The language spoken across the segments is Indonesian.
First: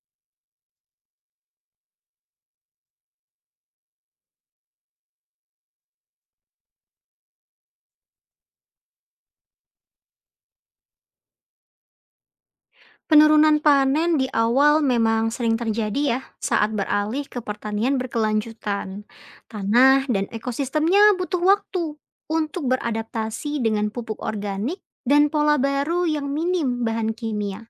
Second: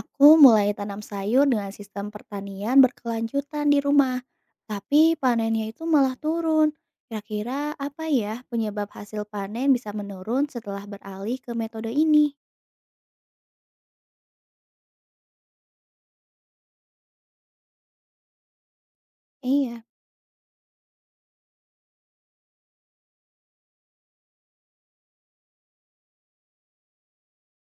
Aku mulai tanam sayur dengan sistem pertanian berkelanjutan di rumah, tapi panennya itu malah turun. Kira-kira apa ya penyebab hasil panen bisa menurun setelah beralih ke metode ini? Penurunan panen di awal memang sering terjadi ya saat beralih ke pertanian berkelanjutan. Iya, Tanah dan ekosistemnya butuh waktu untuk beradaptasi dengan pupuk organik dan pola baru yang minim bahan kimia.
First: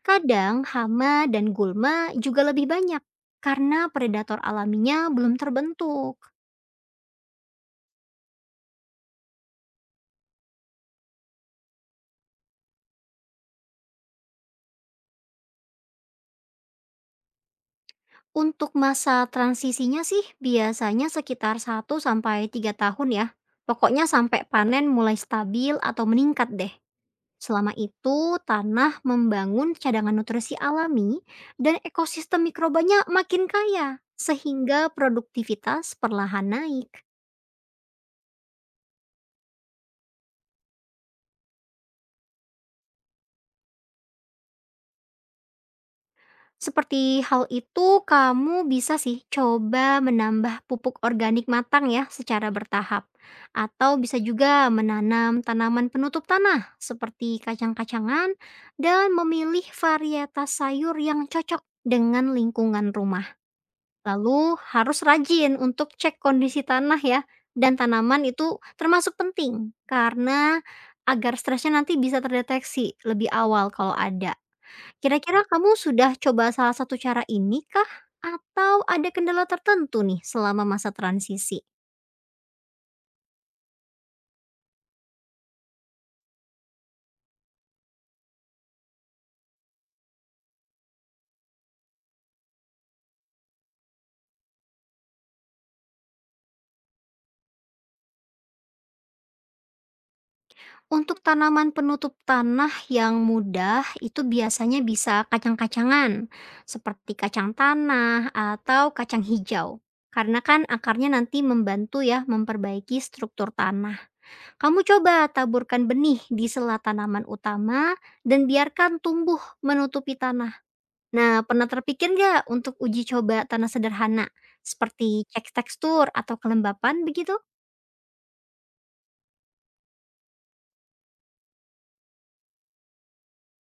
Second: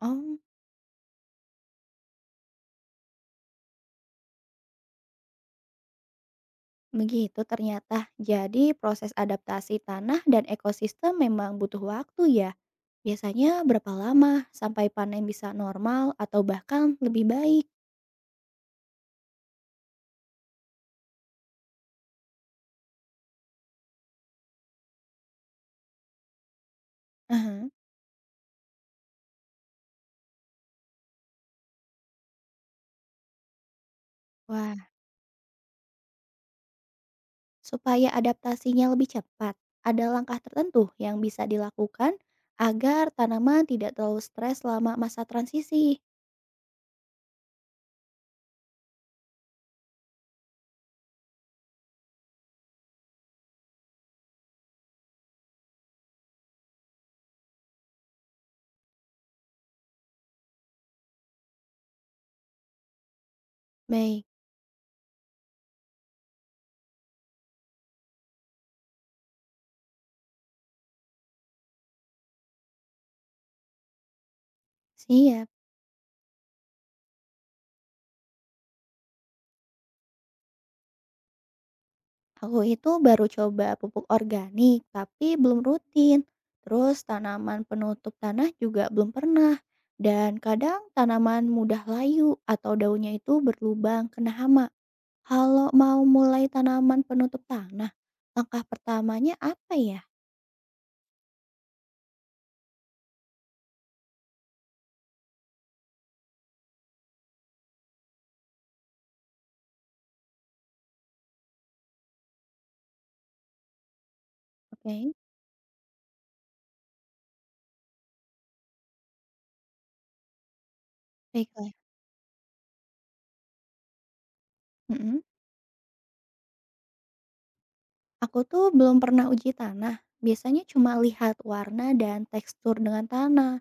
oh Kadang hama dan gulma juga lebih banyak karena predator alaminya belum terbentuk. begitu ternyata. Jadi proses adaptasi tanah dan ekosistem memang butuh waktu ya. Biasanya berapa lama sampai panen bisa normal atau bahkan lebih baik? Untuk masa transisinya sih biasanya sekitar 1 sampai 3 tahun ya. Pokoknya sampai panen mulai stabil atau meningkat deh. Aha. Selama itu, tanah membangun cadangan nutrisi alami dan ekosistem mikrobanya makin kaya, Wah, sehingga produktivitas perlahan naik. supaya adaptasinya lebih cepat, ada langkah tertentu yang bisa dilakukan agar tanaman tidak terlalu stres selama masa transisi. Seperti hal itu, kamu bisa sih coba menambah pupuk organik matang ya secara bertahap. Atau bisa juga menanam tanaman penutup tanah seperti kacang-kacangan dan memilih varietas sayur yang cocok dengan lingkungan rumah. Baik, Lalu harus rajin untuk cek kondisi tanah ya dan tanaman itu termasuk penting karena agar stresnya nanti bisa terdeteksi lebih awal kalau ada. Kira-kira siap. kamu sudah coba salah satu cara ini kah? Atau ada kendala tertentu nih selama masa transisi? Aku itu baru coba pupuk organik, tapi belum rutin. Terus tanaman penutup tanah juga belum pernah. Dan kadang tanaman mudah layu atau daunnya itu berlubang kena hama. Kalau mau mulai tanaman penutup tanah, langkah pertamanya apa ya? Untuk tanaman penutup tanah yang mudah itu biasanya bisa kacang-kacangan, seperti kacang tanah atau kacang hijau. Karena kan akarnya nanti membantu ya memperbaiki struktur tanah. Kamu Oke, coba taburkan benih di sela tanaman utama dan biarkan tumbuh menutupi tanah. Nah, pernah baiklah. terpikir nggak untuk uji coba tanah sederhana? Mm-mm. Seperti cek tekstur atau kelembapan begitu? Aku tuh belum pernah uji tanah. Biasanya cuma lihat warna dan tekstur dengan tanah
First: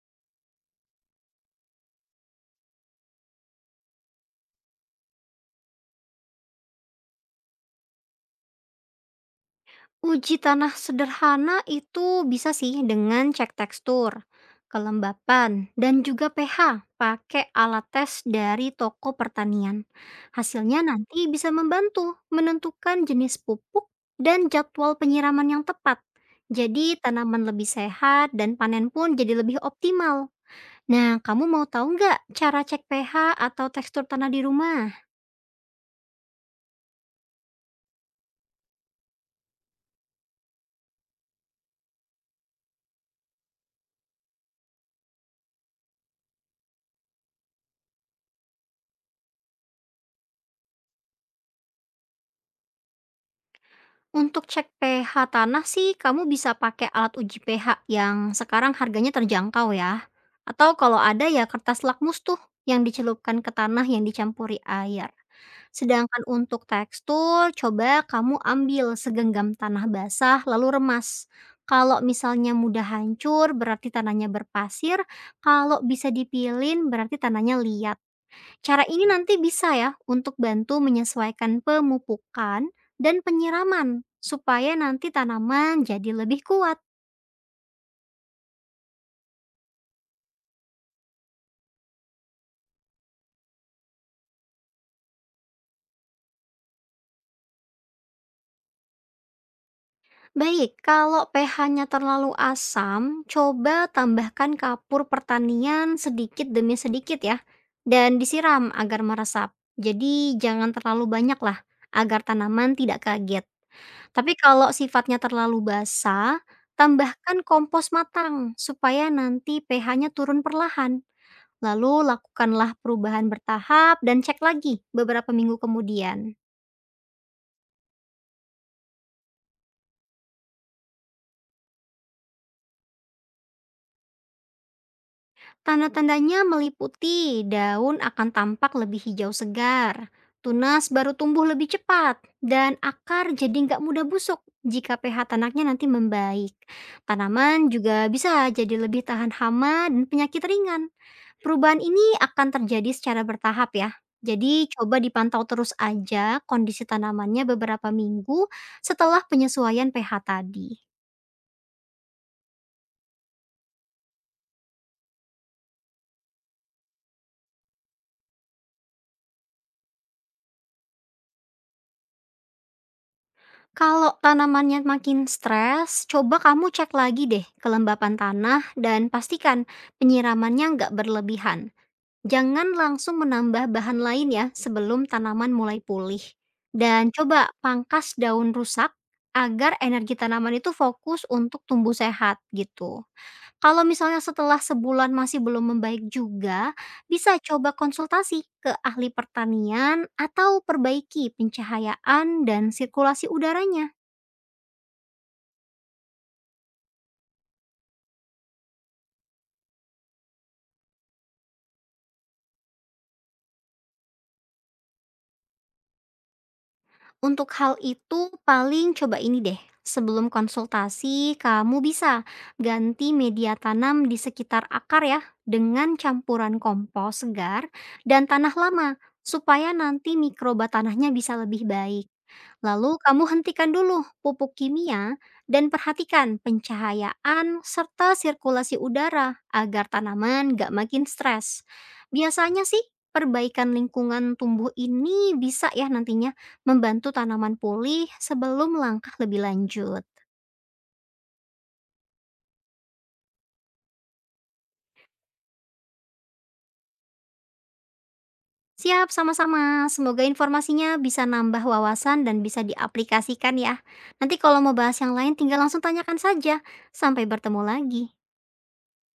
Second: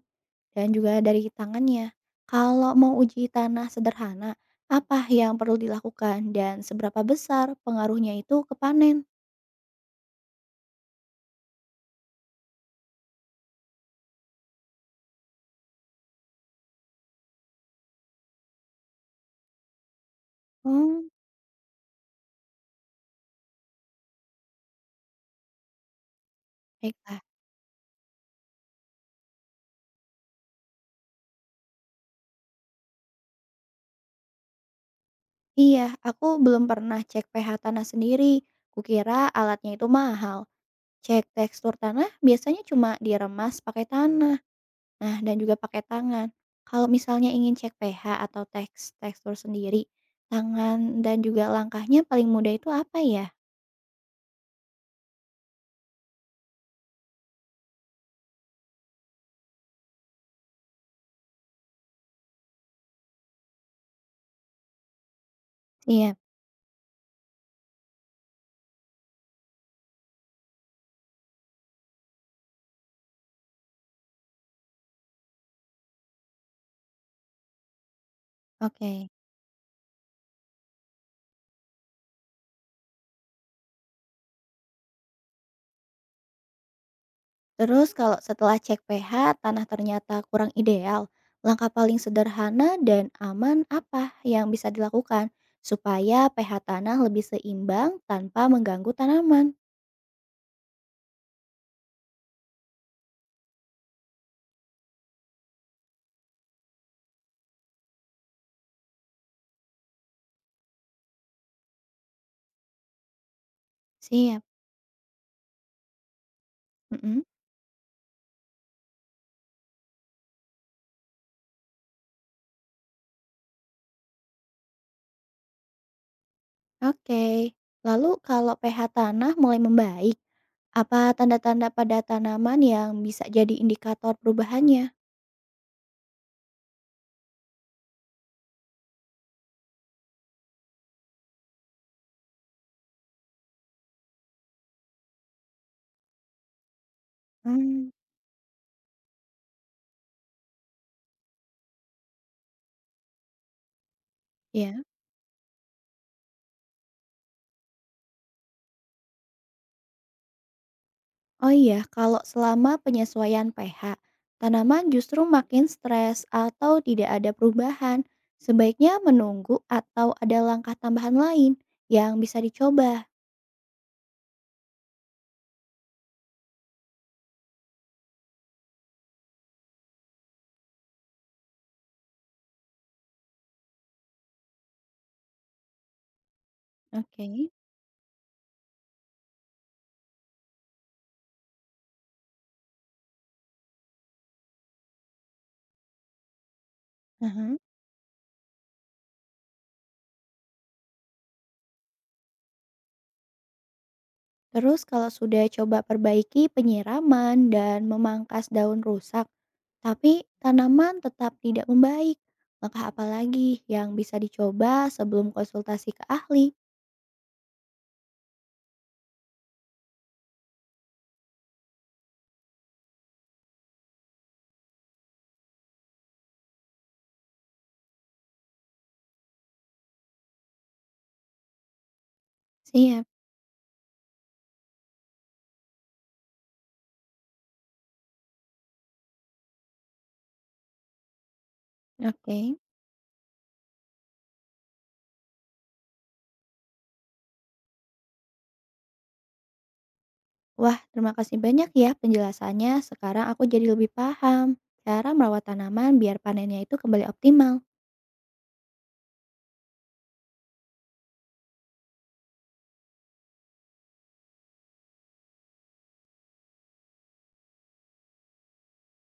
dan juga dari tangannya. Kalau mau uji tanah sederhana, apa yang perlu dilakukan dan seberapa besar pengaruhnya itu ke panen? Uji tanah sederhana itu bisa sih dengan cek tekstur, kelembapan, dan juga pH pakai alat tes dari toko pertanian. Hasilnya Hmm, nanti bisa membantu menentukan jenis pupuk dan jadwal penyiraman yang tepat. Jadi baiklah. tanaman lebih sehat dan panen pun jadi lebih optimal. Nah, kamu mau tahu nggak cara cek pH atau tekstur tanah di rumah? Iya, aku belum pernah cek pH tanah sendiri. Kukira alatnya itu mahal. Cek tekstur tanah biasanya cuma diremas pakai tanah. Nah, dan juga pakai tangan. Kalau misalnya ingin cek pH atau teks tekstur sendiri, tangan dan juga langkahnya paling mudah itu apa ya? Untuk cek pH tanah sih kamu bisa pakai alat uji pH yang sekarang harganya terjangkau ya. Atau kalau ada ya kertas lakmus tuh yang dicelupkan ke tanah yang dicampuri air. Siap, Sedangkan untuk tekstur, coba kamu ambil segenggam tanah basah lalu remas. Kalau misalnya mudah hancur berarti tanahnya berpasir, kalau bisa dipilin berarti tanahnya liat. Cara ini oke. nanti bisa ya untuk bantu menyesuaikan pemupukan dan penyiraman supaya nanti tanaman jadi lebih kuat. Terus kalau setelah cek pH tanah ternyata kurang ideal, langkah paling sederhana dan aman apa yang bisa dilakukan supaya pH tanah lebih seimbang tanpa mengganggu tanaman? Baik, kalau pH-nya terlalu asam, coba tambahkan kapur pertanian sedikit demi sedikit ya dan disiram agar meresap. Jadi jangan terlalu banyak lah agar tanaman tidak kaget. Tapi Siap. kalau sifatnya terlalu basah, Mm-mm. tambahkan kompos matang supaya nanti pH-nya turun perlahan. Lalu lakukanlah perubahan bertahap dan cek lagi beberapa minggu kemudian. Oke. Lalu kalau pH tanah mulai membaik, apa tanda-tanda pada tanaman yang bisa jadi indikator perubahannya? Tanda-tandanya meliputi daun akan tampak lebih hijau segar, tunas baru tumbuh lebih cepat, dan akar jadi nggak mudah busuk jika pH tanahnya nanti membaik. Tanaman Mmm, juga bisa jadi lebih tahan hama dan penyakit ringan. Perubahan ini akan terjadi secara bertahap ya. Jadi iya. coba dipantau terus aja kondisi tanamannya beberapa minggu setelah penyesuaian pH tadi. Oh iya, kalau selama penyesuaian pH, tanaman justru makin stres atau tidak ada perubahan, sebaiknya menunggu atau ada langkah tambahan lain yang bisa dicoba? Kalau tanamannya makin stres, coba kamu cek lagi deh kelembapan tanah dan pastikan penyiramannya nggak berlebihan. Jangan langsung menambah bahan lain ya sebelum tanaman mulai pulih. Dan Oke. coba pangkas daun rusak agar energi tanaman itu fokus untuk tumbuh sehat gitu. Kalau misalnya setelah sebulan masih belum membaik juga, bisa Ah, coba konsultasi ke ahli pertanian atau perbaiki pencahayaan dan sirkulasi udaranya. terus kalau sudah coba perbaiki penyiraman dan memangkas daun rusak, tapi tanaman tetap tidak membaik, maka apa lagi yang bisa dicoba sebelum konsultasi ke ahli? Untuk hal itu paling coba ini deh, sebelum konsultasi kamu bisa ganti media tanam di sekitar akar ya dengan campuran kompos segar dan tanah lama supaya nanti mikroba tanahnya bisa lebih baik. Lalu Siap, kamu hentikan dulu pupuk kimia dan perhatikan pencahayaan serta sirkulasi udara agar tanaman gak makin stres. oke. Biasanya sih perbaikan lingkungan tumbuh ini bisa ya nantinya membantu tanaman pulih sebelum langkah lebih lanjut. Wah, terima kasih banyak ya penjelasannya. Sekarang aku jadi lebih paham cara merawat tanaman biar panennya itu kembali optimal. Siap, sama-sama. Semoga informasinya bisa nambah wawasan dan bisa diaplikasikan ya. Nanti kalau mau bahas yang lain tinggal langsung tanyakan saja. Sampai bertemu lagi.